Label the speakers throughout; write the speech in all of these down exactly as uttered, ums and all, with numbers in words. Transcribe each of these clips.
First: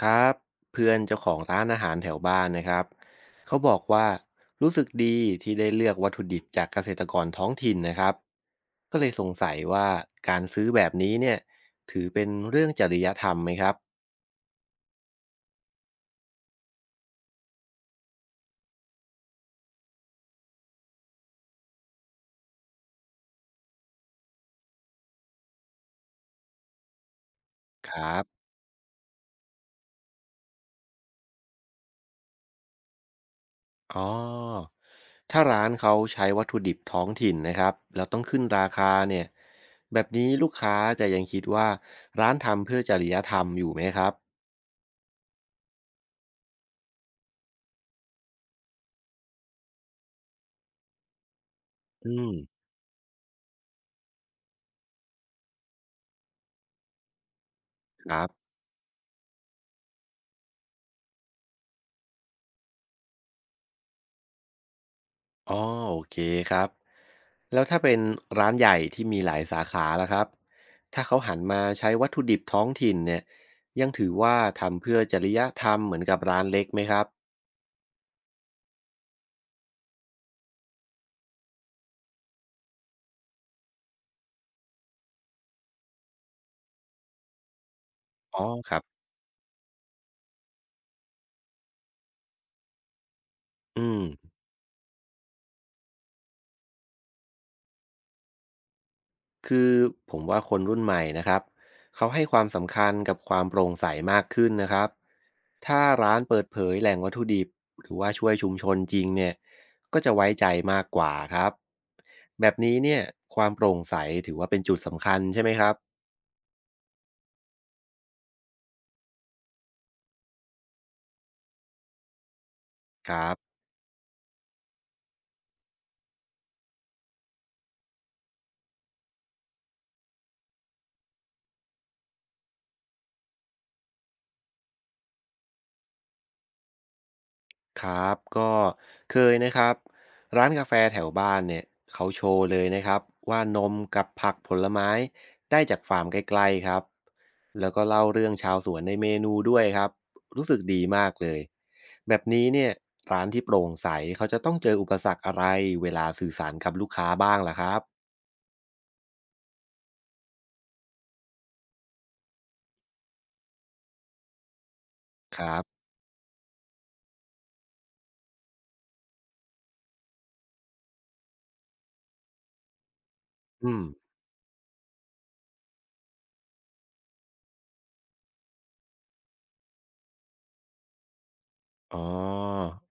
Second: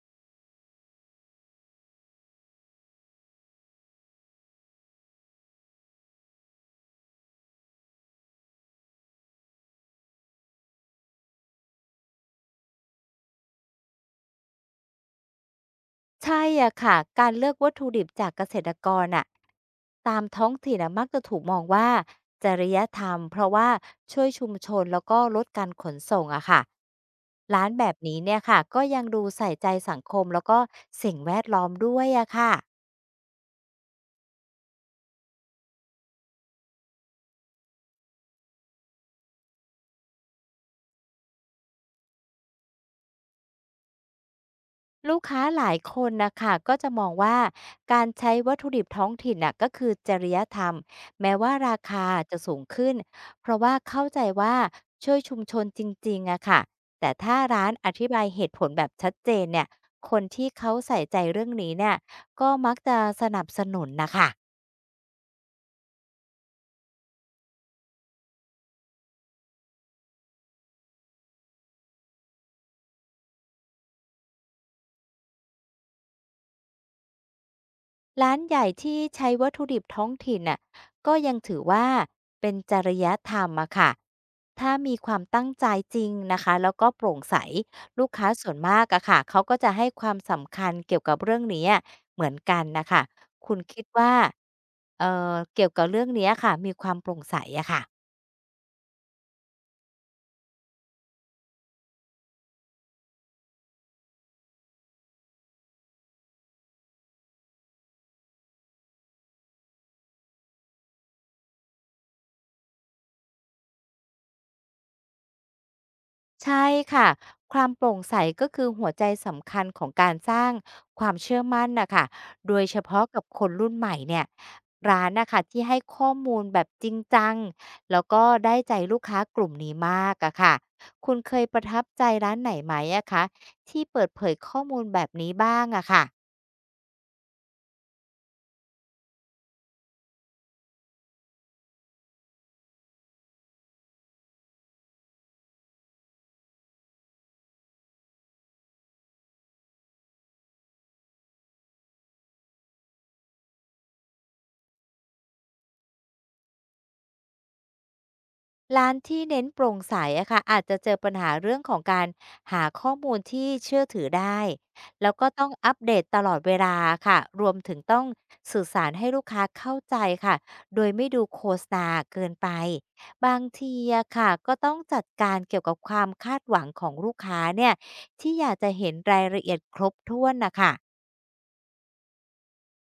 Speaker 1: ครับเพื่อนเจ้าของร้านอาหารแถวบ้านนะครับเขาบอกว่ารู้สึกดีที่ได้เลือกวัตถุดิบจากเกษตรกรท้องถิ่นนะครับก็เลยสงสัยว่าการซื้อแบบนี้เนี่ยถือเป็นเรื่องจริยธรรมไหมครับ
Speaker 2: ใช่อะค่ะการเลือกวัตถุดิบจากเกษตรกรน่ะตามท้องถิ่นน่ะมักจะถูกมองว่าจริยธรรมเพราะว่าช่วยชุมชนแล้วก็ลดการขนส่งอะค่ะร้านแบ
Speaker 1: ค
Speaker 2: บ
Speaker 1: รั
Speaker 2: นี้
Speaker 1: บ
Speaker 2: เนี่ยค่ะก็ยังดูใส่ใจสังคมแล้วก็สิ่งแวดล้อมด้วยอะค่ะ
Speaker 1: อ๋อถ้าร้านเขาใช้วัตถุดิบท้องถิ่นนะครับแล้วต้องขึ้นราคาเนี่ยแบบนี้ลูกค้าจะยังคิดว่าร้านทำเพื่อจริยธรรมอยู่ไหมครับ
Speaker 2: ลูกค้าหลายคนนะคะก็จะมองว่าการใช้วัตถุดิบท้องถิ่นน่ะก็คือจริยธรรมแม้ว่าราคา
Speaker 1: อืม
Speaker 2: จะสูงขึ้นเพราะว่าเข้าใจว่าช่วยชุมชนจริงๆอะค่ะแต่ถ้าร้านอธิ
Speaker 1: ครั
Speaker 2: บายเห
Speaker 1: บ
Speaker 2: ตุผลแบบชัดเจนเนี่ยคนที่เขาใส่ใจเรื่องนี้เนี่ยก็มักจะสนับสนุนนะคะ
Speaker 1: อ๋อโอเคครับแล้วถ้าเป็นร้านใหญ่ที่มีหลายสาขาล่ะครับถ้าเขาหันมาใช้วัตถุดิบท้องถิ่นเนี่ยยังถือว่าทำเพื่อจริยธรรมเหมือนกับร้านเล็กไหมครับ
Speaker 2: ร้านใหญ่ที่ใช้วัตถุดิบท้องถิ่นน่ะก็ยังถือว่าเป็นจริยธรรมอะค่ะถ้ามีความตั้งใจจริงนะคะแล้วก็โปร่งใสลูกค้า
Speaker 1: อ๋อ
Speaker 2: ส่วน
Speaker 1: ครั
Speaker 2: มา
Speaker 1: บ
Speaker 2: กอะค่ะเขาก็จะให้ความสำคัญเกี่ยวกับเรื่องนี้อะเหมือนกันนะคะคุณคิด
Speaker 1: อื
Speaker 2: ว่า
Speaker 1: ม
Speaker 2: เอ่อเกี่ยวกับเรื่องนี้ค่ะมีความโปร่งใสอะค่ะ
Speaker 1: คือผมว่าคนรุ่นใหม่นะครับเขาให้ความสำคัญกับความโปร่งใสมากขึ้นนะครับถ้าร้านเปิดเผยแหล่งวัตถุดิบหรือว่าช่วยชุมชนจริงเนี่ยก็จะไว้ใจมากกว่าครับแบบนี้เนี่ยความโปร่งใสถือว่าเป็นจุดสำคัญใช่ไหมครับ
Speaker 2: ใช่ค่ะ ความโปร่งใสก็คือหัวใจสำคัญของการสร้างความเชื่อมั่นน่ะค่ะโดยเฉพาะ
Speaker 1: ค
Speaker 2: กั
Speaker 1: รั
Speaker 2: บค
Speaker 1: บ
Speaker 2: นรุ่นใหม่เนี่ยร้านนะคะที่ให้ข้อมูลแบบจริงจังแล้วก็ได้ใจลูกค้ากลุ่มนี้มากอะค่ะ คุณเคยประทับใจร้านไหนไหมอะคะที่เปิดเผยข้อมูลแบบนี้บ้างอะค่ะ
Speaker 1: ครับก็เคยนะครับร้านกาแฟแถวบ้านเนี่ยเขาโชว์เลยนะครับว่านมกับผักผลไม้ได้จากฟาร์มใกล้ๆครับแล้วก็เล่าเรื่องชาวสวนในเมนูด้วยครับรู้สึกดีมากเลยแบบนี้เนี่ยร้านที่โปร่งใสเขาจะต้องเจออุปสรรคอะไรเวลาสื่อสารกับลูกค้าบ้างล่ะครับ
Speaker 2: ร้านที่เน้นโปร่งใสอะค่ะอาจจะเจอปัญหาเรื่องของการหาข้อมูลที่เชื่อถือได้แล้วก็
Speaker 1: ค
Speaker 2: ต้อง
Speaker 1: รั
Speaker 2: อัป
Speaker 1: บ
Speaker 2: เดตตลอดเวลาค่ะรวมถึงต้องสื่อสารให้ลูกค้าเข้าใจค่ะโดยไม่ดูโฆษณาเกินไปบาง
Speaker 1: อื
Speaker 2: ที
Speaker 1: ม
Speaker 2: อะค่ะก็ต้องจัดการเกี่ยวกับความคาดหวังของลูกค้าเนี่ยที่อยากจะเห็นรายละเอียดครบถ้วนนะคะ
Speaker 1: อ๋อ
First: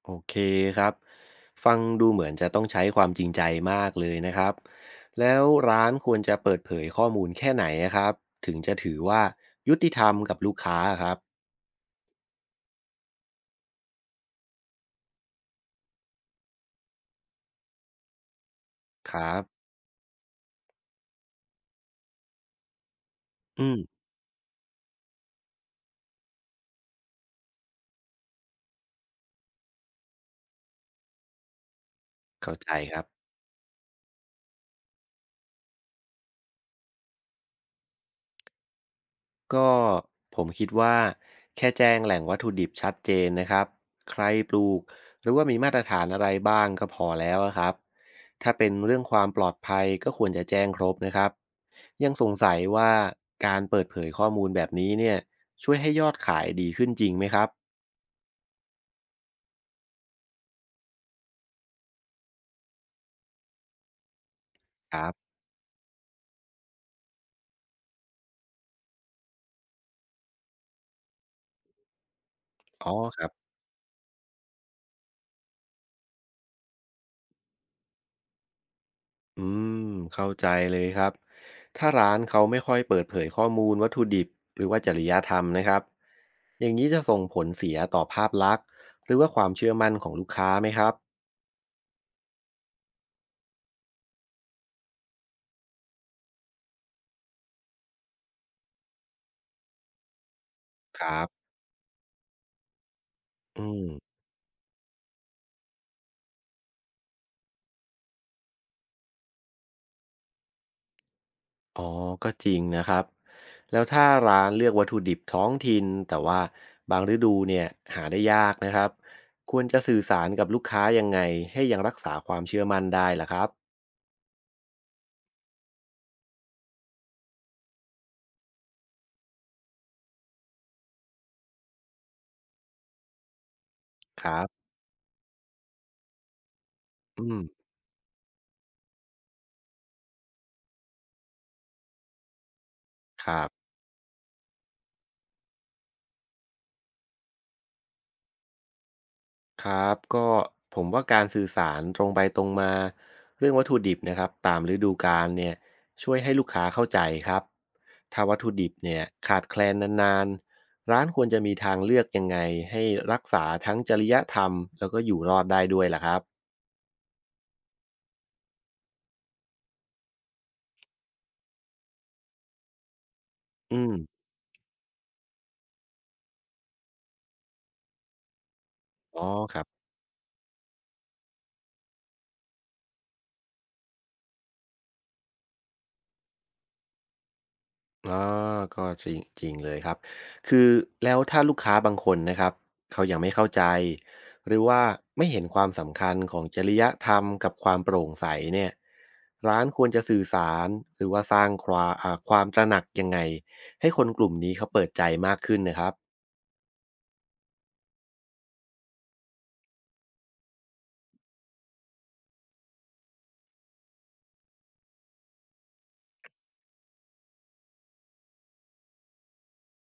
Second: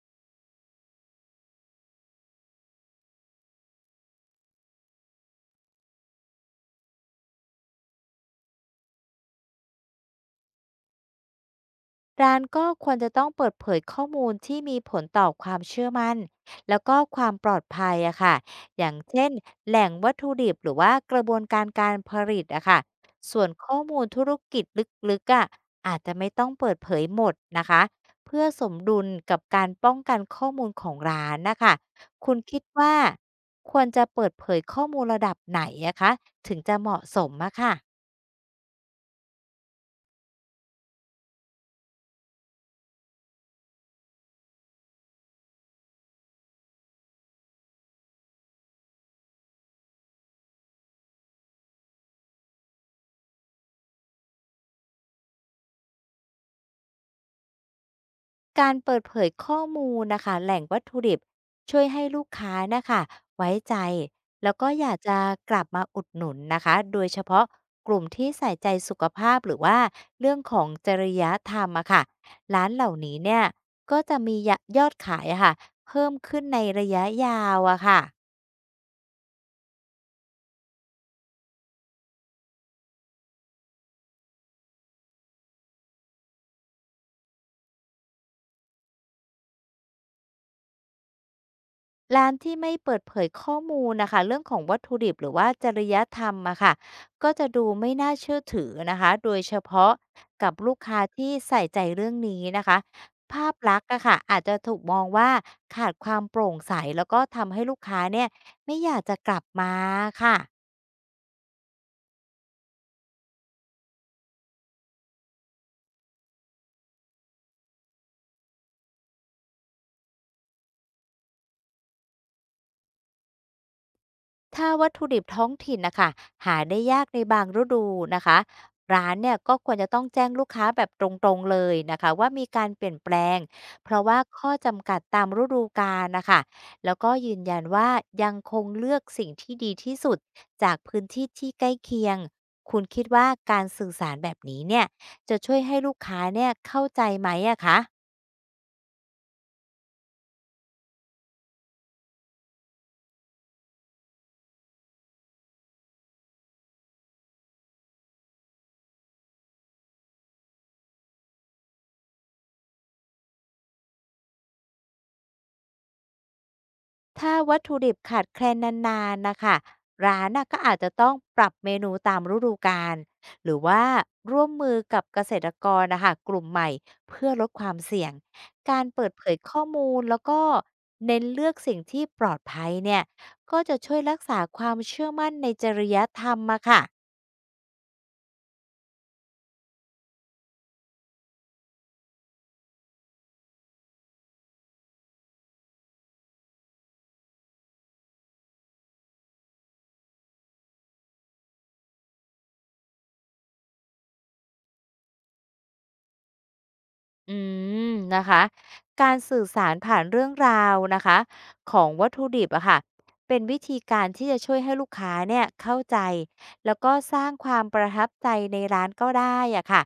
Speaker 1: โอเคครับฟังดูเหมือนจะต้องใช้ความจริงใจมากเลยนะครับแล้วร้านควรจะเปิดเผยข้อมูลแค่ไหนอะครับถึงจะถือว่ายุติธรรมกับลูกค้าอะครับ
Speaker 2: ร้านก็ควรจะต้องเปิดเผยข้อมูลที่มีผลต่อความเชื่อมั่นแล้วก็ความปลอดภัยอะค่ะอย่าง
Speaker 1: ค
Speaker 2: เช่
Speaker 1: รั
Speaker 2: น
Speaker 1: บ
Speaker 2: แหล่งวัตถุดิบหรือว่ากระบวนการการผลิตอะค่ะส่วน
Speaker 1: อื
Speaker 2: ข้อ
Speaker 1: ม
Speaker 2: มูลธุรกิจลึกๆอะอาจจะไม่ต้องเปิดเผยหมดนะคะเพื่อสมดุลกับการป้องกันข้อมูลของร้านนะคะคุณ
Speaker 1: เข้า
Speaker 2: คิด
Speaker 1: ใจค
Speaker 2: ว่า
Speaker 1: รับ
Speaker 2: ควรจะเปิดเผยข้อมูลระดับไหนอะคะถึงจะเหมาะสมอะค่ะ
Speaker 1: ก็ผมคิดว่าแค่แจ้งแหล่งวัตถุดิบชัดเจนนะครับใครปลูกหรือว่ามีมาตรฐานอะไรบ้างก็พอแล้วอะครับถ้าเป็นเรื่องความปลอดภัยก็ควรจะแจ้งครบนะครับยังสงสัยว่าการเปิดเผยข้อมูลแบบนี้เนี่ยช่วยให้ยอดขายดีขึ้นจริงไหมครับ
Speaker 2: การเปิดเผยข้อมูลนะคะแหล่งวัตถุดิบช่วยให้ลูกค้านะคะไว้ใจแล้วก็อยา
Speaker 1: ค
Speaker 2: ก
Speaker 1: รั
Speaker 2: จะ
Speaker 1: บ
Speaker 2: กลับมาอุดหนุนนะคะโดยเฉพาะกลุ่มที่ใส่ใจสุขภาพหรือว่าเรื่องของจริยธรรมอะค่ะร้านเห
Speaker 1: อ๋อ
Speaker 2: ล่านี้
Speaker 1: ครับ
Speaker 2: เนี่ยก็จะมียยอดขายอะค่ะเพิ่มขึ้นในระยะยาวอะค่ะ
Speaker 1: อืมเข้าใจเลยครับถ้าร้านเขาไม่ค่อยเปิดเผยข้อมูลวัตถุดิบหรือว่าจริยธรรมนะครับอย่างนี้จะส่งผลเสียต่อภาพลักษณ์หรือว่าความเชื่อมั่นของลูกค้าไหมครับ
Speaker 2: ร้านที่ไม่เปิดเผยข้อมูลนะคะเรื่องของวัตถุดิบหรือว่าจริยธรรมอะค่ะก็จะดูไม่น่าเชื่อถือนะคะโดยเฉพาะกับลูกค้า
Speaker 1: ครั
Speaker 2: ที่
Speaker 1: บ
Speaker 2: ใส่ใจเรื่องนี้นะคะภาพ
Speaker 1: อื
Speaker 2: ลัก
Speaker 1: ม
Speaker 2: ษณ์อะค่ะอาจจะถูกมองว่าขาดความโปร่งใสแล้วก็ทำให้ลูกค้าเนี่ยไม่อยากจะกลับมาค่ะ
Speaker 1: อ๋อก็จริงนะครับแล้วถ้าร้านเลือกวัตถุดิบท้องถิ่นแต่ว่าบางฤดูเนี่ยหาได้ยากนะครับควรจะสื่อสารกับลูกค้ายังไงให้ยังรักษาความเชื่อมั่นได้ล่ะครับ
Speaker 2: ถ้าวัตถุดิบท้องถิ่นนะคะหาได้ยากในบางฤดูนะคะร้านเนี่ยก็ควรจะต้องแจ้งลูกค้าแบบตรงๆเลยนะคะว่ามีการเปลี่ยนแปลงเพราะว่า
Speaker 1: ครั
Speaker 2: ข้อ
Speaker 1: บ
Speaker 2: จำกัดตามฤดูกาลนะคะแล้วก็
Speaker 1: อื
Speaker 2: ยืน
Speaker 1: ม
Speaker 2: ยันว่ายังคงเลือกสิ่งที่ดีที่สุดจากพื้นที่ที่ใกล้เคียงคุณคิด
Speaker 1: ค
Speaker 2: ว่า
Speaker 1: รับ
Speaker 2: การสื่อสารแบบนี้เนี่ยจะช่วยให้ลูกค้าเนี่ยเข้าใจไหมอะคะ
Speaker 1: ครับก็ผมว่าการสื่อสารตรงไปตรงมาเรื่องวัตถุดิบนะครับตามฤดูกาลเนี่ยช่วยให้ลูกค้าเข้าใจครับถ้าวัตถุดิบเนี่ยขาดแคลนนานๆร้านควรจะมีทางเลือกยังไงให้รักษาทั้งจริยธรรมแล้วก็อยู่รอดได้ด้วยล่ะครับ
Speaker 2: ถ้าวัตถุดิบขาดแคลนนานๆนะคะร้านน่ะก็อาจจะต้องปรับเมนูตามฤดูกาลหรือ
Speaker 1: อื
Speaker 2: ว่า
Speaker 1: ม
Speaker 2: ร่วมมือกับเกษตรกรนะคะกลุ่มใหม่เพื่อลดความเสี่ยงการเปิด
Speaker 1: อ๋
Speaker 2: เผ
Speaker 1: อ
Speaker 2: ย
Speaker 1: ค
Speaker 2: ข้
Speaker 1: รั
Speaker 2: อ
Speaker 1: บ
Speaker 2: มูลแล้วก็เน้นเลือกสิ่งที่ปลอดภัยเนี่ยก็จะช่วยรักษาความเชื่อมั่นในจริยธรรมมาค่ะ
Speaker 1: อ๋อก็จริงจริงเลยครับ คือแล้วถ้าลูกค้าบางคนนะครับเขายังไม่เข้าใจหรือว่าไม่เห็นความสำคัญของจริยธรรมกับความโปร่งใสเนี่ยร้านควรจะสื่อสารหรือว่าสร้างความอ่าความตระหนักยังไงให้คนกลุ่มนี้เขาเปิดใจมากขึ้นนะครับ
Speaker 2: อืมนะคะการสื่อสารผ่านเรื่องราวนะคะของวัตถุดิบอะค่ะเป็นวิธีการที่จะช่วยให้ลูกค้าเนี่ยเข้าใจแล้วก็สร้างความประทับใจในร้านก็ได้อะค่ะ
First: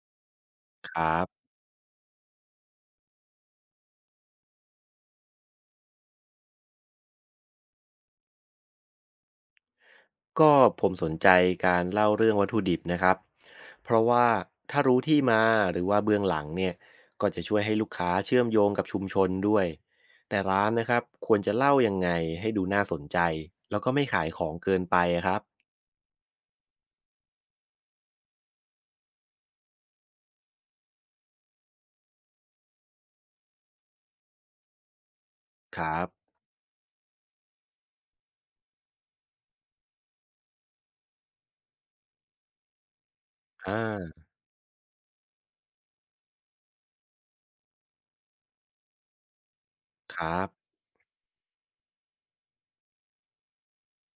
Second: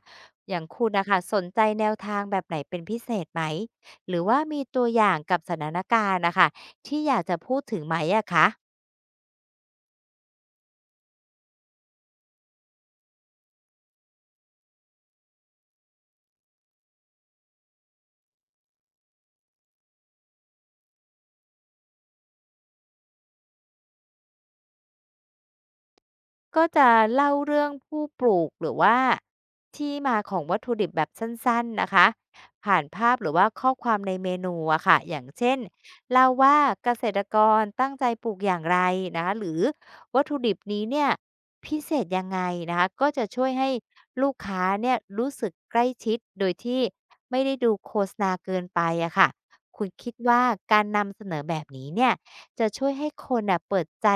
Speaker 2: อย่างคุ
Speaker 1: ค
Speaker 2: ณนะ
Speaker 1: รั
Speaker 2: คะส
Speaker 1: บ
Speaker 2: นใจแนวทางแบบไหนเป็นพิเศษไหมหรือว่ามีตัวอย่างกับสถานการณ์นะคะที่อยากจะพูดถึงไหมอะคะ
Speaker 1: ก็ผมสนใจการเล่าเรื่องวัตถุดิบนะครับเพราะว่าถ้ารู้ที่มาหรือว่าเบื้องหลังเนี่ยก็จะช่วยให้ลูกค้าเชื่อมโยงกับชุมชนด้วยแต่ร้านนะครับควรจะเล่ายังไงให้ดูน่าสนใจแล้วก็ไม่ขายของเกินไปอะครับ
Speaker 2: ก็จะเล่าเรื่องผู้ปลูกหรือว่าที่มาของวัตถุดิบแบบสั้นๆนะคะผ่านภาพหรือว่าข้อความในเมนูอะค่ะอย่างเช่น
Speaker 1: ครับ
Speaker 2: เล่าว่าเกษตรกรตั้งใจปลูกอย่างไรนะคะหรือวัตถุดิบนี้เนี่ยพิเศษยังไงนะคะก็จะช่วยให้
Speaker 1: อ่า
Speaker 2: ลูกค้าเนี่ยรู้สึกใกล้ชิดโดยที่ไม่ได้ดูโฆษณาเกินไปอะค่ะคุณคิด
Speaker 1: ครั
Speaker 2: ว่า
Speaker 1: บ
Speaker 2: การนำเสนอแบบนี้เนี่ยจะช่วยให้คนน่ะเปิดใจ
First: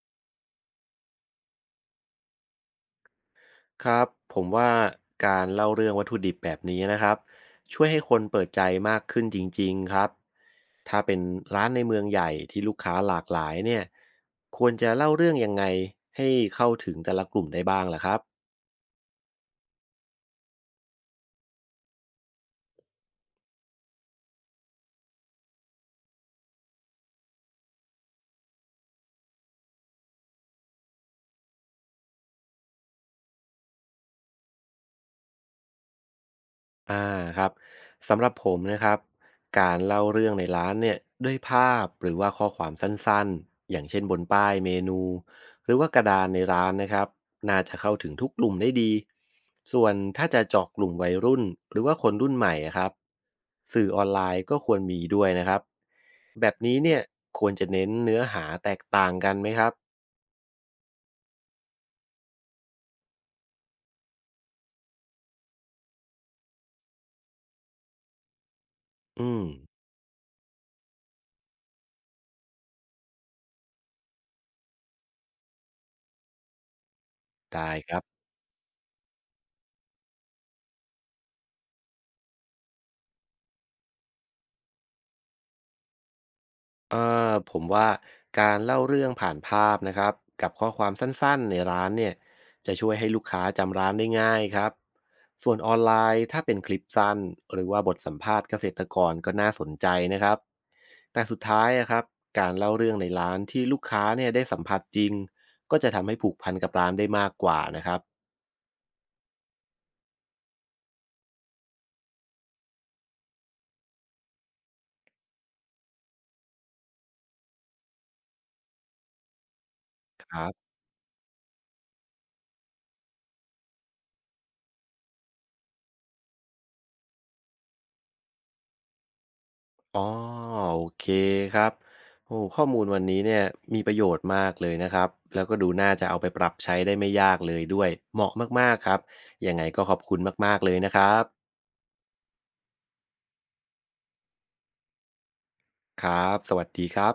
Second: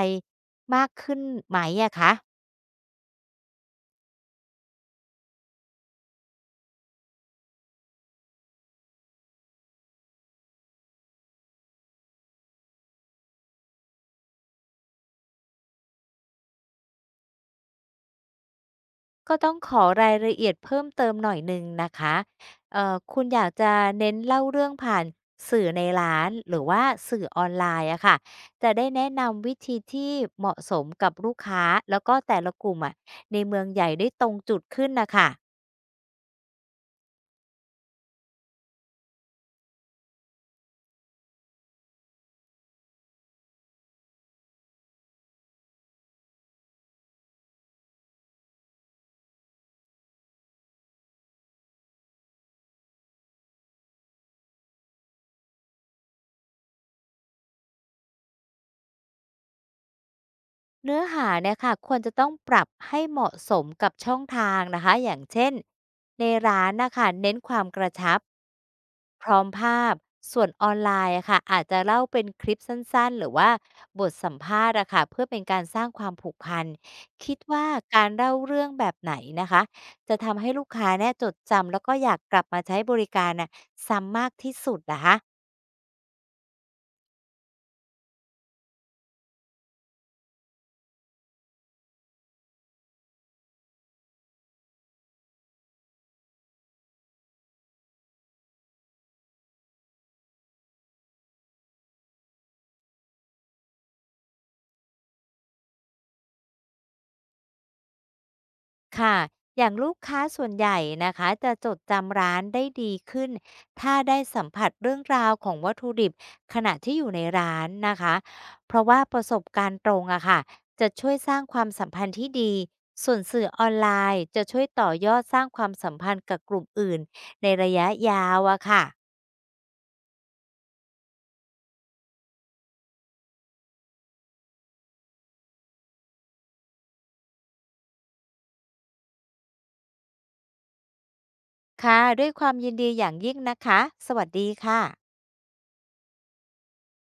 Speaker 2: มากขึ้นไหมอะคะ
Speaker 1: ครับผมว่าการเล่าเรื่องวัตถุดิบแบบนี้นะครับช่วยให้คนเปิดใจมากขึ้นจริงๆครับถ้าเป็นร้านในเมืองใหญ่ที่ลูกค้าหลากหลายเนี่ยควรจะเล่าเรื่องยังไงให้เข้าถึงแต่ละกลุ่มได้บ้างล่ะครับ
Speaker 2: ก็ต้องขอรายละเอียดเพิ่มเติมหน่อยหนึ่งนะคะเอ่อคุณอยากจะเน้นเล่าเรื่องผ่านสื่อในร้านหรือว่าสื่อออนไลน์อะค่ะจะได้แนะนำวิธีที่เหมาะสมกับลูกค้าแล้วก็แต่ละกลุ่มอะในเมืองใหญ่ได้ตรงจุดขึ้นน่ะค่ะ
Speaker 1: อาครับสำหรับผมนะครับการเล่าเรื่องในร้านเนี่ยด้วยภาพหรือว่าข้อความสั้นๆอย่างเช่นบนป้ายเมนูหรือว่ากระดานในร้านนะครับน่าจะเข้าถึงทุกกลุ่มได้ดีส่วนถ้าจะเจาะกลุ่มวัยรุ่นหรือว่าคนรุ่นใหม่อะครับสื่อออนไลน์ก็ควรมีด้วยนะครับแบบนี้เนี่ยควรจะเน้นเนื้อหาแตกต่างกันไหมครับ
Speaker 2: เนื้อหาเนี่ยค่ะควรจะต้องปรับให้เหมาะสมกับช่องทางนะคะอย่างเช่นในร้านน่ะค่ะเน้นความกระชับ พ
Speaker 1: อื
Speaker 2: ร้อ
Speaker 1: ม
Speaker 2: มภาพส่วนออนไลน์อะค่ะอาจจะเล่าเป็นคลิปสั้นๆหรือว่าบทสัมภาษณ์อะค่ะเพื่อเป็นการสร้างความผูกพันคิดว่า
Speaker 1: ได้ครับ
Speaker 2: การเล่าเรื่องแบบไหนนะคะจะทำให้ลูกค้าเนี่ยจดจำแล้วก็อยากกลับมาใช้บริการน่ะซ้ำมากที่สุดนะคะ
Speaker 1: เอ่อผมว่าการเล่าเรื่องผ่านภาพนะครับกับข้อความสั้นๆในร้านเนี่ยจะช่วยให้ลูกค้าจำร้านได้ง่ายครับส่วนออนไลน์ถ้าเป็นคลิปสั้นหรือว่าบทสัมภาษณ์เกษตรกรก็น่าสนใจนะครับแต่สุดท้ายอะครับการเล่าเรื่องในร้านที่ลูกค้าเนี่ยได้สัมผัสจริงก็จะทำให้ผูกพันกับร้านได้มากกว่านะครับ
Speaker 2: ค่ะอย่างลูกค้าส่วนใหญ่นะคะจะจดจำร้านได้ดีขึ้นถ้าได้สัมผัสเรื่องราวของวัตถุดิบขณะที่อยู่ในร้านนะคะเพราะว่าประสบการณ์ตรงอะค่ะจะช่วยสร้างความสัมพันธ์ที่ดีส่วนสื่อออนไลน์จะช่วยต่อยอดสร้างความสัมพันธ์กับกลุ่มอื่นในระยะยาวอะค่ะ
Speaker 1: อ๋อโอเคครับโอ้ข้อมูลวันนี้เนี่ยมีประโยชน์มากเลยนะครับแล้วก็ดูน่าจะเอาไปปรับใช้ได้ไม่ยากเลยด้วยเหมาะมากๆครับยังไงก็ขอบคุณมากๆเลยนะครับ
Speaker 2: ค่ะด้วยความยินดีอย่างยิ่งนะคะสวัสดีค่ะ
Speaker 1: ครับสวัสดีครับ